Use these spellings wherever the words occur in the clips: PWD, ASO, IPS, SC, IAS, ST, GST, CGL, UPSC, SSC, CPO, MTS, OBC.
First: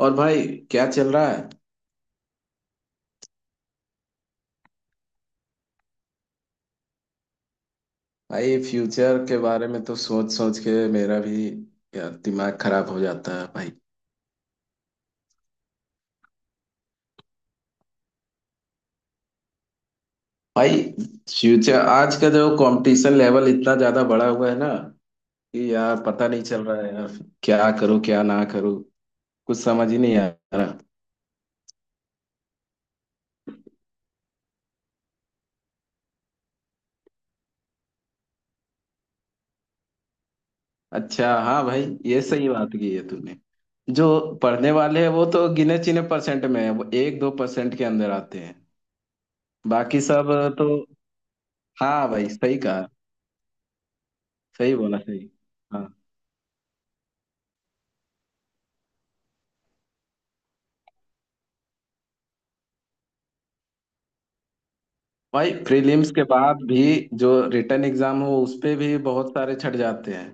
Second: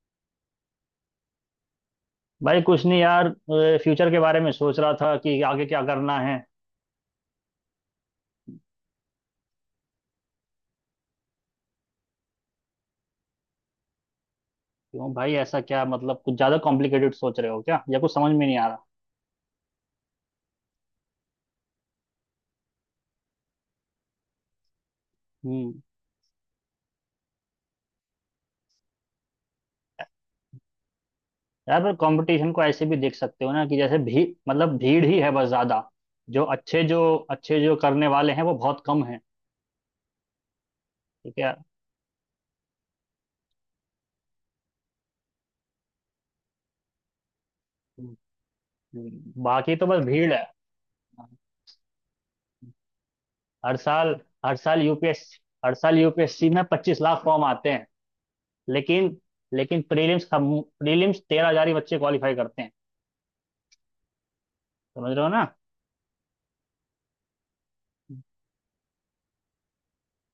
और भाई, क्या चल रहा है। भाई कुछ नहीं यार। फ्यूचर के बारे में सोच रहा था कि आगे क्या करना है। भाई फ्यूचर के बारे में तो सोच सोच के मेरा भी यार दिमाग खराब हो जाता है भाई। क्यों भाई, ऐसा क्या मतलब? कुछ ज्यादा कॉम्प्लिकेटेड सोच रहे हो क्या या कुछ समझ में नहीं आ रहा? भाई फ्यूचर, आज का जो कंपटीशन लेवल इतना ज्यादा बढ़ा हुआ है ना, कि हम्म। यार पता नहीं चल रहा है यार। क्या करूं क्या ना करूं। कुछ समझ ही नहीं आ रहा। यार, पर कंपटीशन को ऐसे भी देख सकते हो ना, कि जैसे भी मतलब भीड़ ही है बस ज्यादा। जो अच्छे जो करने वाले हैं वो बहुत कम हैं। अच्छा ठीक है। हाँ भाई, ये सही बात की है तूने। जो पढ़ने वाले हैं वो तो गिने चुने परसेंट में है, वो 1-2% के अंदर हम्म, आते हैं। बाकी तो बाकी बस सब भीड़ है। तो, हाँ भाई सही कहा, हर साल हर सही साल बोला यूपीएस सही। हर हाँ साल यूपीएससी में 25 लाख फॉर्म आते हैं। लेकिन लेकिन प्रीलिम्स 13 हजार ही बच्चे क्वालिफाई करते हैं। समझ रहे हो ना? भाई, प्रीलिम्स के बाद भी जो रिटर्न एग्जाम हो उस पे भी बहुत सारे छट जाते हैं।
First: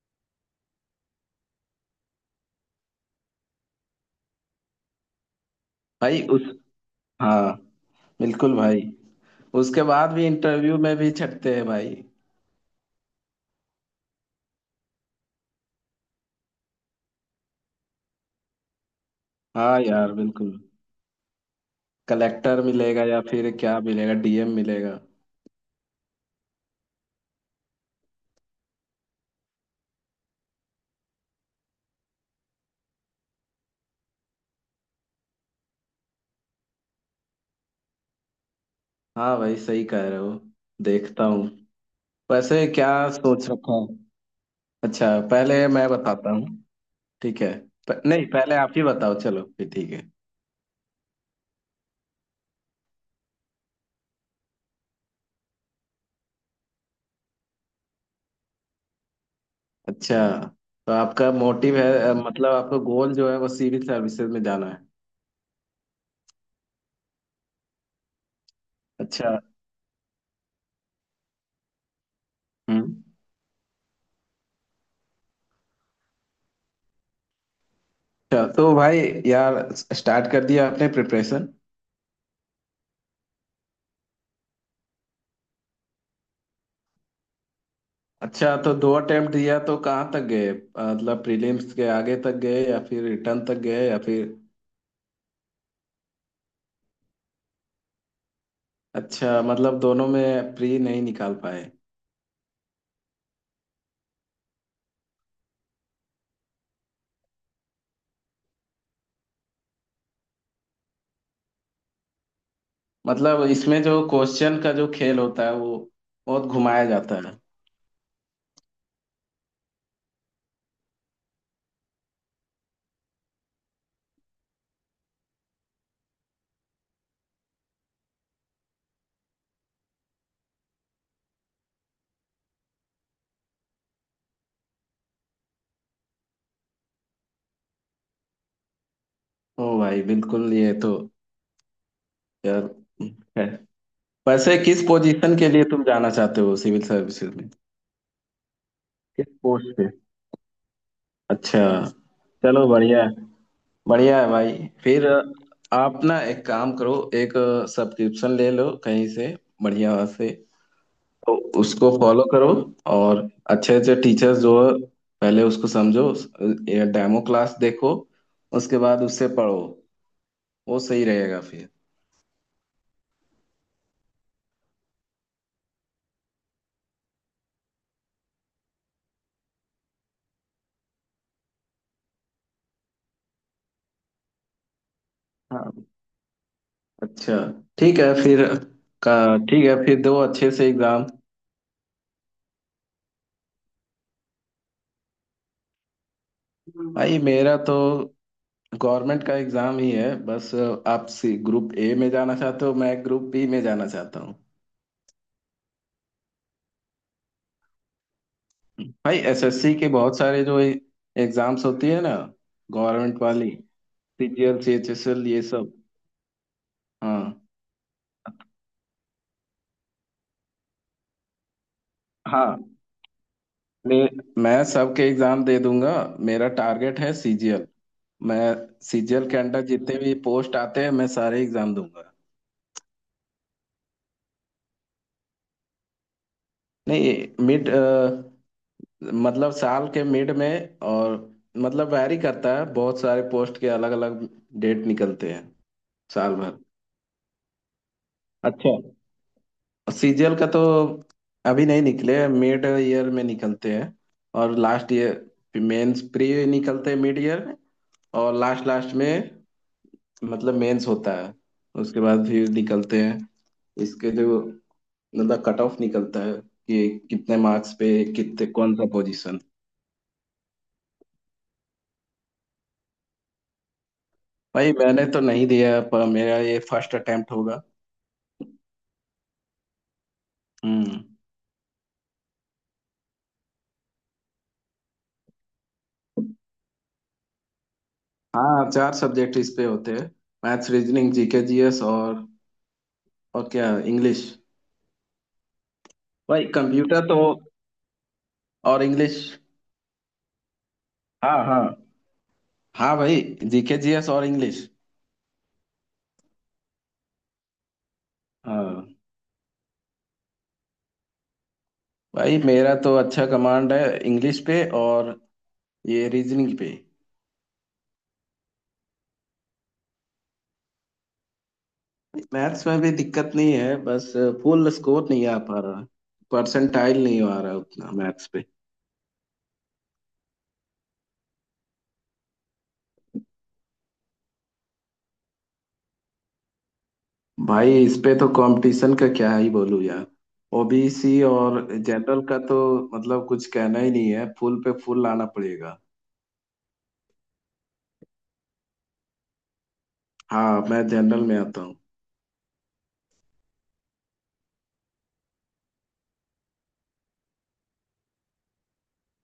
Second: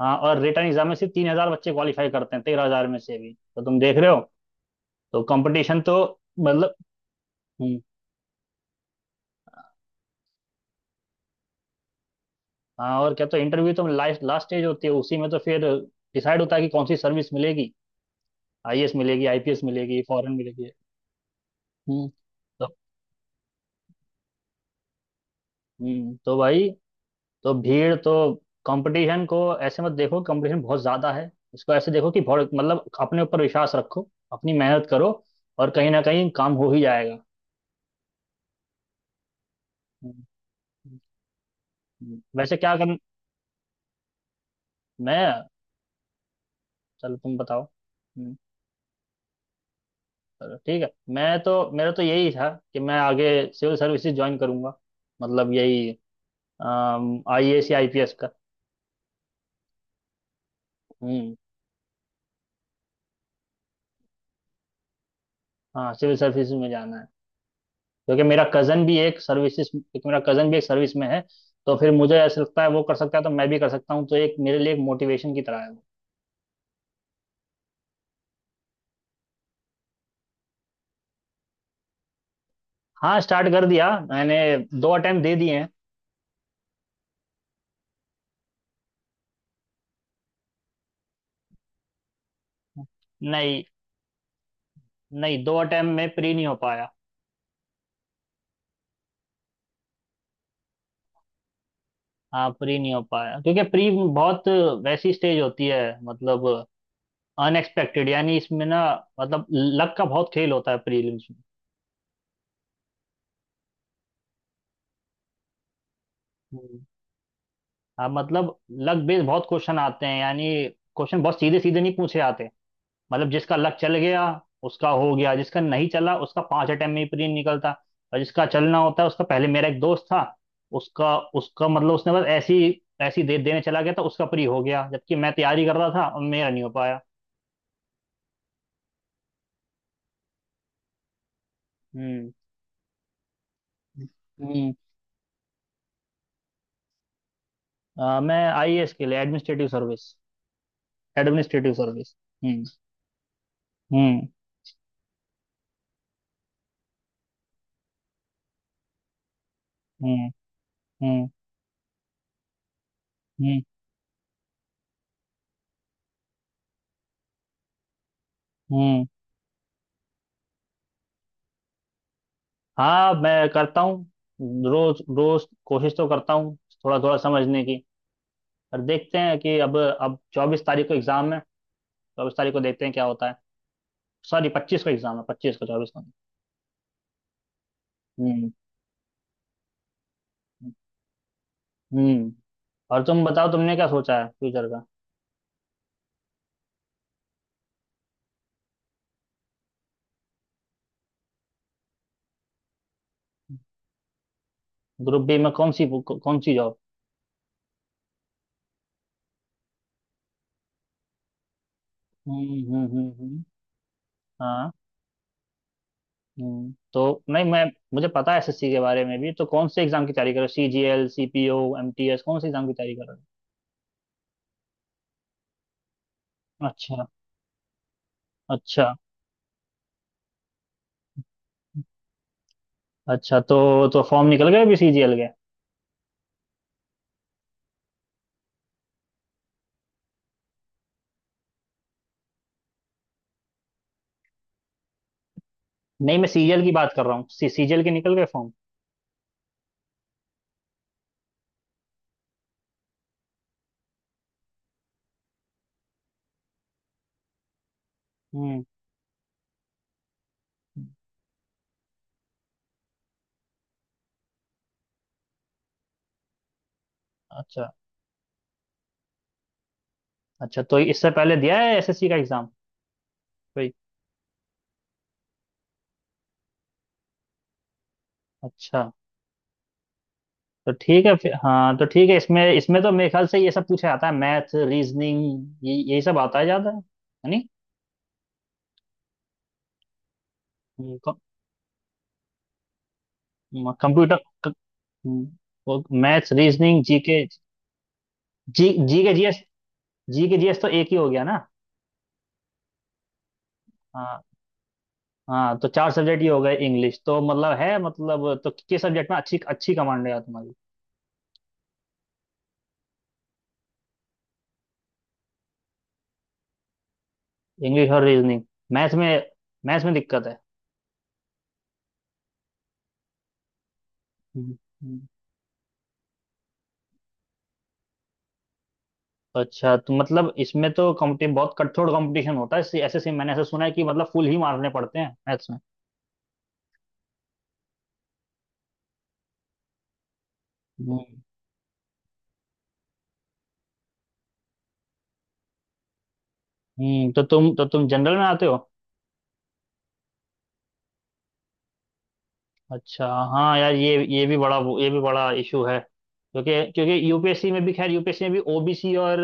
हाँ, और रिटर्न एग्जाम में सिर्फ 3 हजार बच्चे क्वालिफाई करते हैं, 13 हजार में से, भी तो तुम देख रहे हो। तो कंपटीशन तो भाई उस, मतलब। हाँ, हम्म। बिल्कुल भाई, उसके बाद भी इंटरव्यू में भी छटते हैं भाई। हाँ और क्या। तो इंटरव्यू तो लास्ट लास्ट स्टेज होती है, उसी में तो फिर डिसाइड होता है कि कौन सी सर्विस मिलेगी। आईएएस मिलेगी, आईपीएस हाँ मिलेगी, यार फॉरेन बिल्कुल। मिलेगी। हम्म। कलेक्टर तो मिलेगा या फिर क्या मिलेगा, डीएम मिलेगा। तो भाई तो भीड़ तो कंपटीशन को ऐसे मत देखो कंपटीशन बहुत ज्यादा है, इसको ऐसे देखो कि बहुत मतलब अपने ऊपर विश्वास रखो, अपनी मेहनत करो और कहीं ना कहीं काम हो ही जाएगा। हाँ भाई सही कह हम्म, रहे हो। हम्म, देखता हूँ। वैसे वैसे क्या क्या कर सोच रखा है। अच्छा, मैं पहले मैं बताता हूँ। चलो तुम ठीक है। बताओ। नहीं, पहले आप ही बताओ चलो, फिर ठीक है। चलो ठीक है। मैं तो मेरा तो यही था कि मैं आगे सिविल सर्विसेज ज्वाइन करूंगा। मतलब यही, आईएएस या आईपीएस का। अच्छा, तो आपका हम्म। मोटिव है, मतलब आपका गोल जो है वो सिविल सर्विसेज में जाना है। हाँ, सिविल सर्विसेज में जाना है क्योंकि मेरा कजन भी एक अच्छा। सर्विसेज क्योंकि मेरा कजन भी एक सर्विस में है। तो फिर मुझे ऐसा लगता है वो कर हम्म। सकता है तो मैं भी कर सकता हूँ, तो एक मेरे लिए एक मोटिवेशन की तरह है वो। अच्छा तो भाई यार, स्टार्ट कर दिया आपने प्रिपरेशन। हाँ, स्टार्ट कर दिया मैंने। दो अटेम्प्ट दे दिए हैं। अच्छा, तो दो अटेम्प्ट दिया, तो कहाँ तक गए, मतलब प्रीलिम्स के आगे तक गए या फिर रिटर्न तक नहीं, गए या फिर। नहीं, दो अटेम्प्ट में प्री नहीं हो पाया। अच्छा, मतलब दोनों में प्री नहीं निकाल पाए। हाँ, प्री नहीं हो पाया क्योंकि प्री बहुत वैसी स्टेज होती है, मतलब अनएक्सपेक्टेड। यानी इसमें ना, मतलब लक का बहुत खेल होता है प्रीलिम्स में। मतलब इसमें जो क्वेश्चन का जो खेल होता है, वो बहुत हम्म, घुमाया जाता है। हाँ मतलब लक बेस्ड बहुत क्वेश्चन आते हैं। यानी क्वेश्चन बहुत सीधे सीधे नहीं पूछे जाते। मतलब जिसका लक चल गया उसका हो गया, जिसका नहीं चला उसका 5 अटेम्प्ट में ही प्री निकलता। और जिसका चलना होता है उसका पहले। मेरा एक दोस्त था, उसका उसका मतलब उसने बस ऐसी ऐसी दे देने चला गया था, उसका प्री हो गया, जबकि मैं तैयारी कर रहा था और मेरा नहीं हो पाया। ओ भाई बिल्कुल, ये तो हम्म। यार है। वैसे हम्म। किस पोजीशन के लिए तुम जाना चाहते हो सिविल सर्विसेज में। मैं आईएएस के लिए, किस एडमिनिस्ट्रेटिव पोस्ट पे। सर्विस। अच्छा, एडमिनिस्ट्रेटिव सर्विस। हम्म। चलो बढ़िया। बढ़िया हम्म। है भाई। फिर आप ना एक काम करो, एक सब्सक्रिप्शन ले लो कहीं से, बढ़िया हम्म। से। हम्म। तो उसको फॉलो करो, और हम्म। अच्छे अच्छे टीचर्स जो है पहले उसको समझो। ये डेमो क्लास देखो, उसके बाद हम्म। उससे पढ़ो। वो सही रहेगा फिर। हाँ, मैं करता हूँ। रोज रोज कोशिश तो करता हूँ, थोड़ा थोड़ा समझने की। पर देखते हैं कि अब 24 तारीख को एग्जाम है। चौबीस तारीख को देखते हैं क्या होता है। सॉरी, 25 को एग्जाम है। पच्चीस को, हाँ। 24 को नहीं। अच्छा। ठीक है फिर। हम्म। का, ठीक है फिर, दो अच्छे से एग्जाम। हम्म। और तुम बताओ, तुमने क्या सोचा है फ्यूचर का? भाई मेरा तो गवर्नमेंट का एग्जाम ही है बस। आप ग्रुप ए में जाना चाहते हो, मैं ग्रुप बी में जाना चाहता हूँ। ग्रुप बी में कौन सी जॉब? भाई एसएससी के बहुत सारे जो एग्जाम्स होती है ना, हम्म, हम्म, हम्म, गवर्नमेंट वाली, सीजीएल हाँ। सीएचएसएल ये सब। हम्म, तो। हाँ, नहीं, मैं मुझे पता है एसएससी के बारे में भी। तो कौन से एग्जाम की तैयारी कर रहे हो, सीजीएल, सीपीओ, एमटीएस, कौन से हाँ। एग्जाम की तैयारी कर। मैं मैं सबके एग्जाम दे दूंगा। मेरा टारगेट अच्छा। है सीजीएल। मैं अच्छा। सीजीएल के अंडर जितने भी पोस्ट आते हैं, मैं सारे एग्जाम दूंगा। अच्छा, तो फॉर्म निकल गए अभी सीजीएल के? नहीं। मिड, मतलब साल के मिड में, और मतलब वैरी करता है, बहुत सारे पोस्ट के अलग अलग डेट निकलते हैं नहीं, मैं साल भर। सीजीएल की बात कर रहा हूँ। सीजीएल के निकल गए फॉर्म? अच्छा। सीजीएल का तो अभी नहीं निकले, मिड ईयर में निकलते हैं। और लास्ट ईयर मेंस प्री निकलते हैं मिड ईयर में। और हम्म। लास्ट लास्ट में मतलब मेंस होता है। उसके बाद फिर निकलते हैं इसके, जो मतलब कट ऑफ निकलता है, कि कितने अच्छा। मार्क्स पे कितने कौन सा पोजीशन। अच्छा, तो इससे पहले दिया है एसएससी का एग्जाम कोई? भाई मैंने तो नहीं दिया, पर मेरा ये फर्स्ट अटेम्प्ट होगा। अच्छा। तो हम्म। ठीक है फिर, हाँ। तो ठीक है, इसमें इसमें तो मेरे ख्याल से ये सब पूछा जाता है। मैथ, रीजनिंग, ये यही सब आता है ज्यादा है। नहीं, हाँ, चार सब्जेक्ट इस पे होते हैं, मैथ्स रीजनिंग जीके जीएस और क्या, कंप्यूटर, इंग्लिश। मैथ्स, भाई रीजनिंग, कंप्यूटर जीके। तो, जी और जी के इंग्लिश। GS। जी के जीएस तो एक ही हो गया ना? हाँ हाँ। हाँ भाई, जीके जीएस हाँ, और इंग्लिश। हाँ, तो चार सब्जेक्ट ये हो गए। इंग्लिश तो मतलब है, मतलब तो किस हाँ सब्जेक्ट में अच्छी अच्छी कमांड है यार तुम्हारी? भाई मेरा तो अच्छा कमांड है इंग्लिश पे, और ये रीजनिंग पे। इंग्लिश और रीजनिंग। मैथ्स में मैथ्स में दिक्कत है। मैथ्स में भी दिक्कत नहीं है, बस हम्म, फुल हम्म। स्कोर नहीं आ पा रहा। परसेंटाइल नहीं आ रहा उतना मैथ्स पे। अच्छा, तो मतलब इसमें तो कॉम्पिटिशन बहुत कठोर कंपटीशन होता है। ऐसे ऐसे से मैंने ऐसा सुना है कि मतलब फुल ही मारने पड़ते हैं मैथ्स में। भाई इस पे तो कंपटीशन का क्या ही बोलूं यार, ओबीसी हम्म। और जनरल का तो मतलब कुछ कहना ही नहीं है, फुल पे फुल लाना पड़ेगा। तो तुम जनरल में आते हो? हाँ मैं जनरल में आता हूँ। अच्छा। हाँ यार, ये भी बड़ा इशू है। क्योंकि क्योंकि यूपीएससी में भी, खैर, यूपीएससी में भी ओबीसी और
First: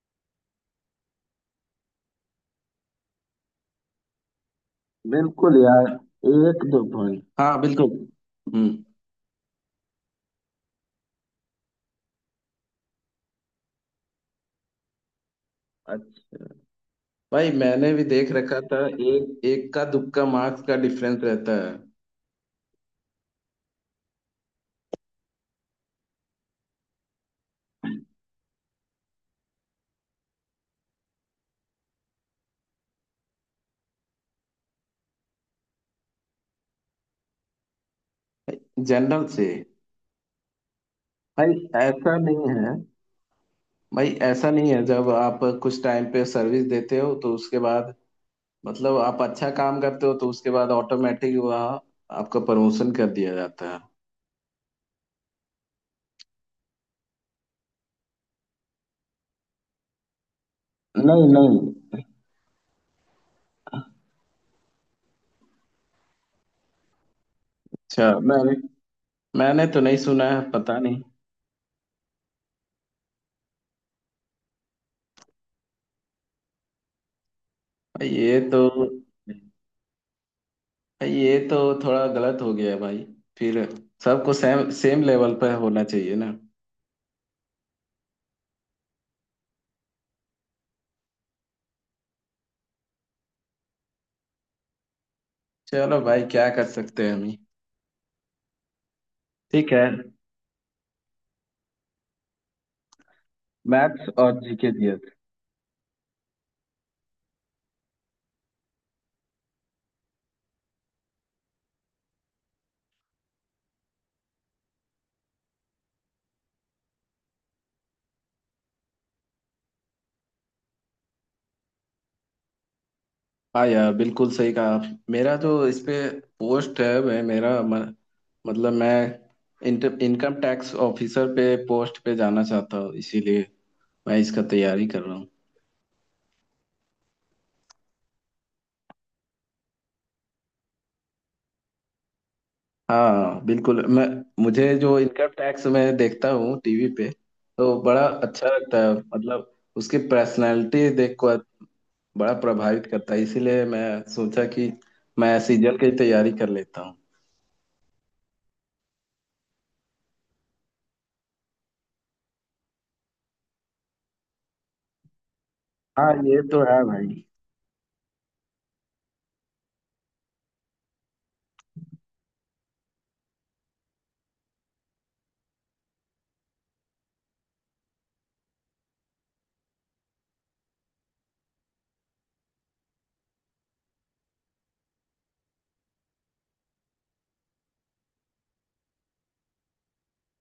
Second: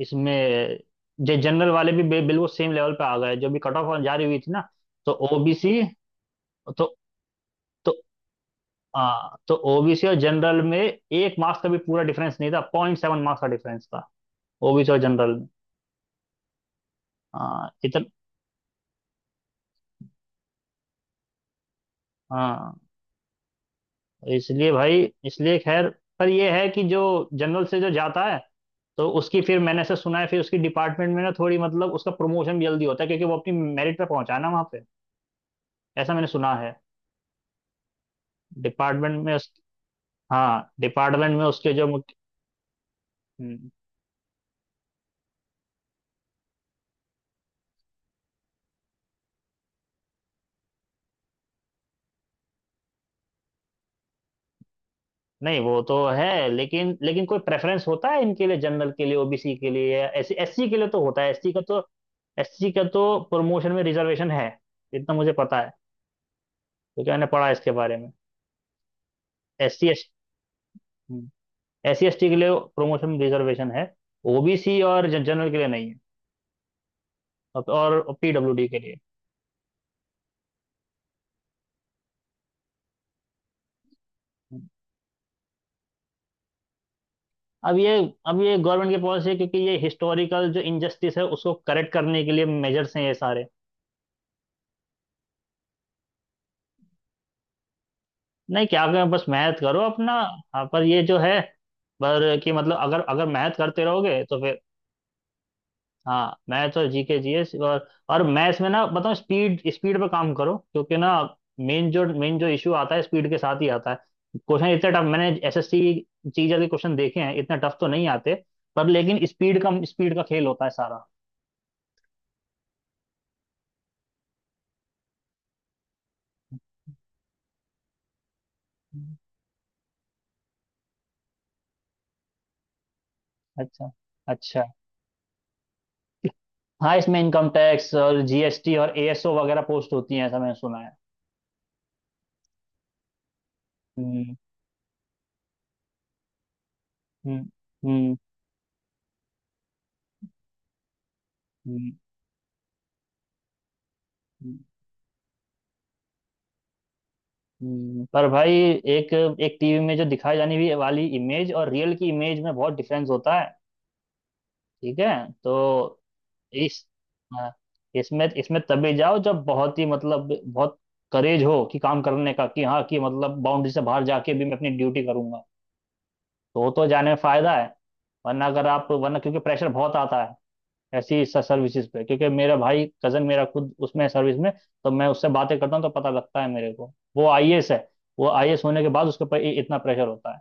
इसमें जो जनरल वाले भी बिल्कुल सेम लेवल पे आ गए, जो भी कट ऑफ जारी हुई थी ना। तो बिल्कुल ओबीसी। यार, एक दो तो पॉइंट, हाँ बिल्कुल। तो हम्म। हाँ, तो ओबीसी और जनरल में एक मार्क्स का भी पूरा डिफरेंस नहीं था, 0.7 मार्क्स का डिफरेंस था ओबीसी और जनरल में। अच्छा, भाई हाँ, मैंने इतना। भी देख रखा था, एक एक का दुक्का मार्क्स का डिफरेंस रहता हाँ। इसलिए भाई, इसलिए खैर, पर ये है कि जो जनरल से जो है जाता है तो उसकी, फिर मैंने ऐसा सुना है, फिर उसकी डिपार्टमेंट में ना थोड़ी, मतलब उसका प्रमोशन भी जल्दी होता है क्योंकि वो अपनी मेरिट पे पहुंचाना वहां पे, ऐसा मैंने सुना है। डिपार्टमेंट जनरल में से। उस हाँ, डिपार्टमेंट में भाई उसके जो ऐसा नहीं है। हम्म। भाई ऐसा नहीं है, जब आप कुछ टाइम पे सर्विस देते हो तो उसके बाद, मतलब आप अच्छा काम करते हो तो उसके बाद ऑटोमेटिक वहाँ आपका प्रमोशन कर दिया जाता है। नहीं, वो तो है, लेकिन लेकिन कोई प्रेफरेंस होता है इनके लिए? जनरल के लिए, ओबीसी के लिए, या एससी एससी के लिए तो होता नहीं, है। एससी नहीं। का तो एससी का तो प्रमोशन में रिजर्वेशन है। इतना मुझे पता है क्योंकि मैंने पढ़ा है इसके बारे में। अच्छा, मैंने मैंने तो एससी नहीं एस सुना है, पता नहीं। एससी एसटी के लिए प्रमोशन में रिजर्वेशन है। ओबीसी और जनरल के लिए नहीं है। और भाई ये तो पीडब्ल्यूडी के लिए। ये तो थोड़ा गलत हो गया है भाई, फिर सबको सेम सेम लेवल पर होना चाहिए ना। अब ये अब ये गवर्नमेंट की पॉलिसी है क्योंकि ये हिस्टोरिकल जो इनजस्टिस है उसको करेक्ट करने के लिए मेजर्स हैं ये सारे। चलो भाई, क्या कर सकते हैं हम ही। नहीं, क्या करें, बस मेहनत ठीक करो है। अपना। हाँ, पर ये जो है, पर कि मतलब अगर अगर मेहनत करते मैथ्स रहोगे और तो फिर। जीके दिया था। हाँ, मैथ्स और जीके जीएस और मैथ्स में ना बताओ, स्पीड स्पीड पे काम करो क्योंकि ना, मेन जो इशू आता है स्पीड के साथ ही आता है। क्वेश्चन इतने टफ मैंने एसएससी जी के क्वेश्चन देखे हैं, इतने टफ तो नहीं आते। पर लेकिन स्पीड का खेल होता है सारा। हाँ यार, बिल्कुल सही कहा आप। मेरा जो इस पे पोस्ट है वह मेरा, मतलब मैं इनकम टैक्स ऑफिसर पे, पोस्ट पे जाना चाहता हूँ इसीलिए अच्छा। मैं इसका अच्छा। तैयारी कर रहा हूँ। हाँ, इसमें इनकम टैक्स और जीएसटी और एएसओ वगैरह पोस्ट होती हैं, ऐसा मैंने सुना है। हाँ बिल्कुल। मैं हम्म। मुझे जो इनकम टैक्स मैं देखता हूँ टीवी पे, हम्म। तो बड़ा हम्म। अच्छा लगता है मतलब उसकी पर्सनालिटी देखकर। हम्म, बड़ा प्रभावित करता है, इसीलिए मैं सोचा हम्म, कि मैं सीजन की तैयारी कर लेता हूँ। पर भाई, एक एक टीवी में जो दिखाई जाने भी वाली इमेज और रियल की इमेज में बहुत डिफरेंस होता है। ठीक है। तो हाँ ये तो है इस भाई। हाँ, इसमें इसमें तभी जाओ जब बहुत ही, मतलब बहुत करेज हो, कि काम करने का, कि हाँ, कि मतलब बाउंड्री से बाहर जाके भी मैं अपनी ड्यूटी करूंगा, तो वो तो जाने में फायदा है। वरना अगर आप वरना क्योंकि प्रेशर बहुत आता है ऐसी सर्विसेज पे, क्योंकि मेरा भाई कजन, मेरा खुद उसमें है, सर्विस में। तो मैं उससे बातें करता हूँ तो पता लगता है मेरे को। वो आईएएस है। वो आईएएस होने के बाद उसके ऊपर इतना प्रेशर होता है।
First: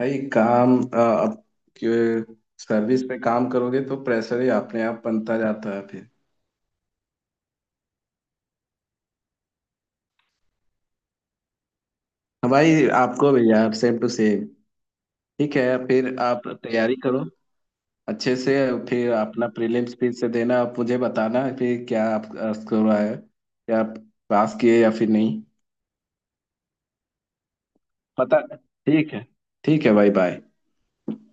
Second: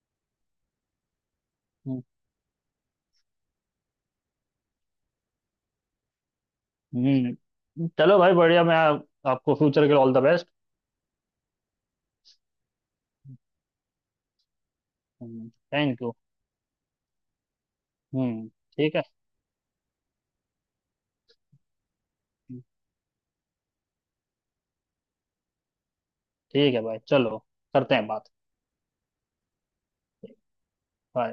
भाई काम, अब हम्म। के सर्विस पे काम करोगे तो प्रेशर ही अपने आप बनता जाता है फिर। हम्म। चलो भाई बढ़िया। मैं आपको फ्यूचर के लिए ऑल द बेस्ट। हाँ भाई आपको भी यार, सेम टू सेम। ठीक है थैंक यू। फिर, आप तैयारी करो अच्छे हम्म। से। ठीक है। फिर अपना प्रीलिम्स फिर से देना, आप मुझे बताना फिर क्या आपका स्कोर आया, क्या आप पास किए या फिर नहीं ठीक है भाई, चलो, करते हैं बात। पता। ठीक है। ठीक है भाई, बाय। बाय।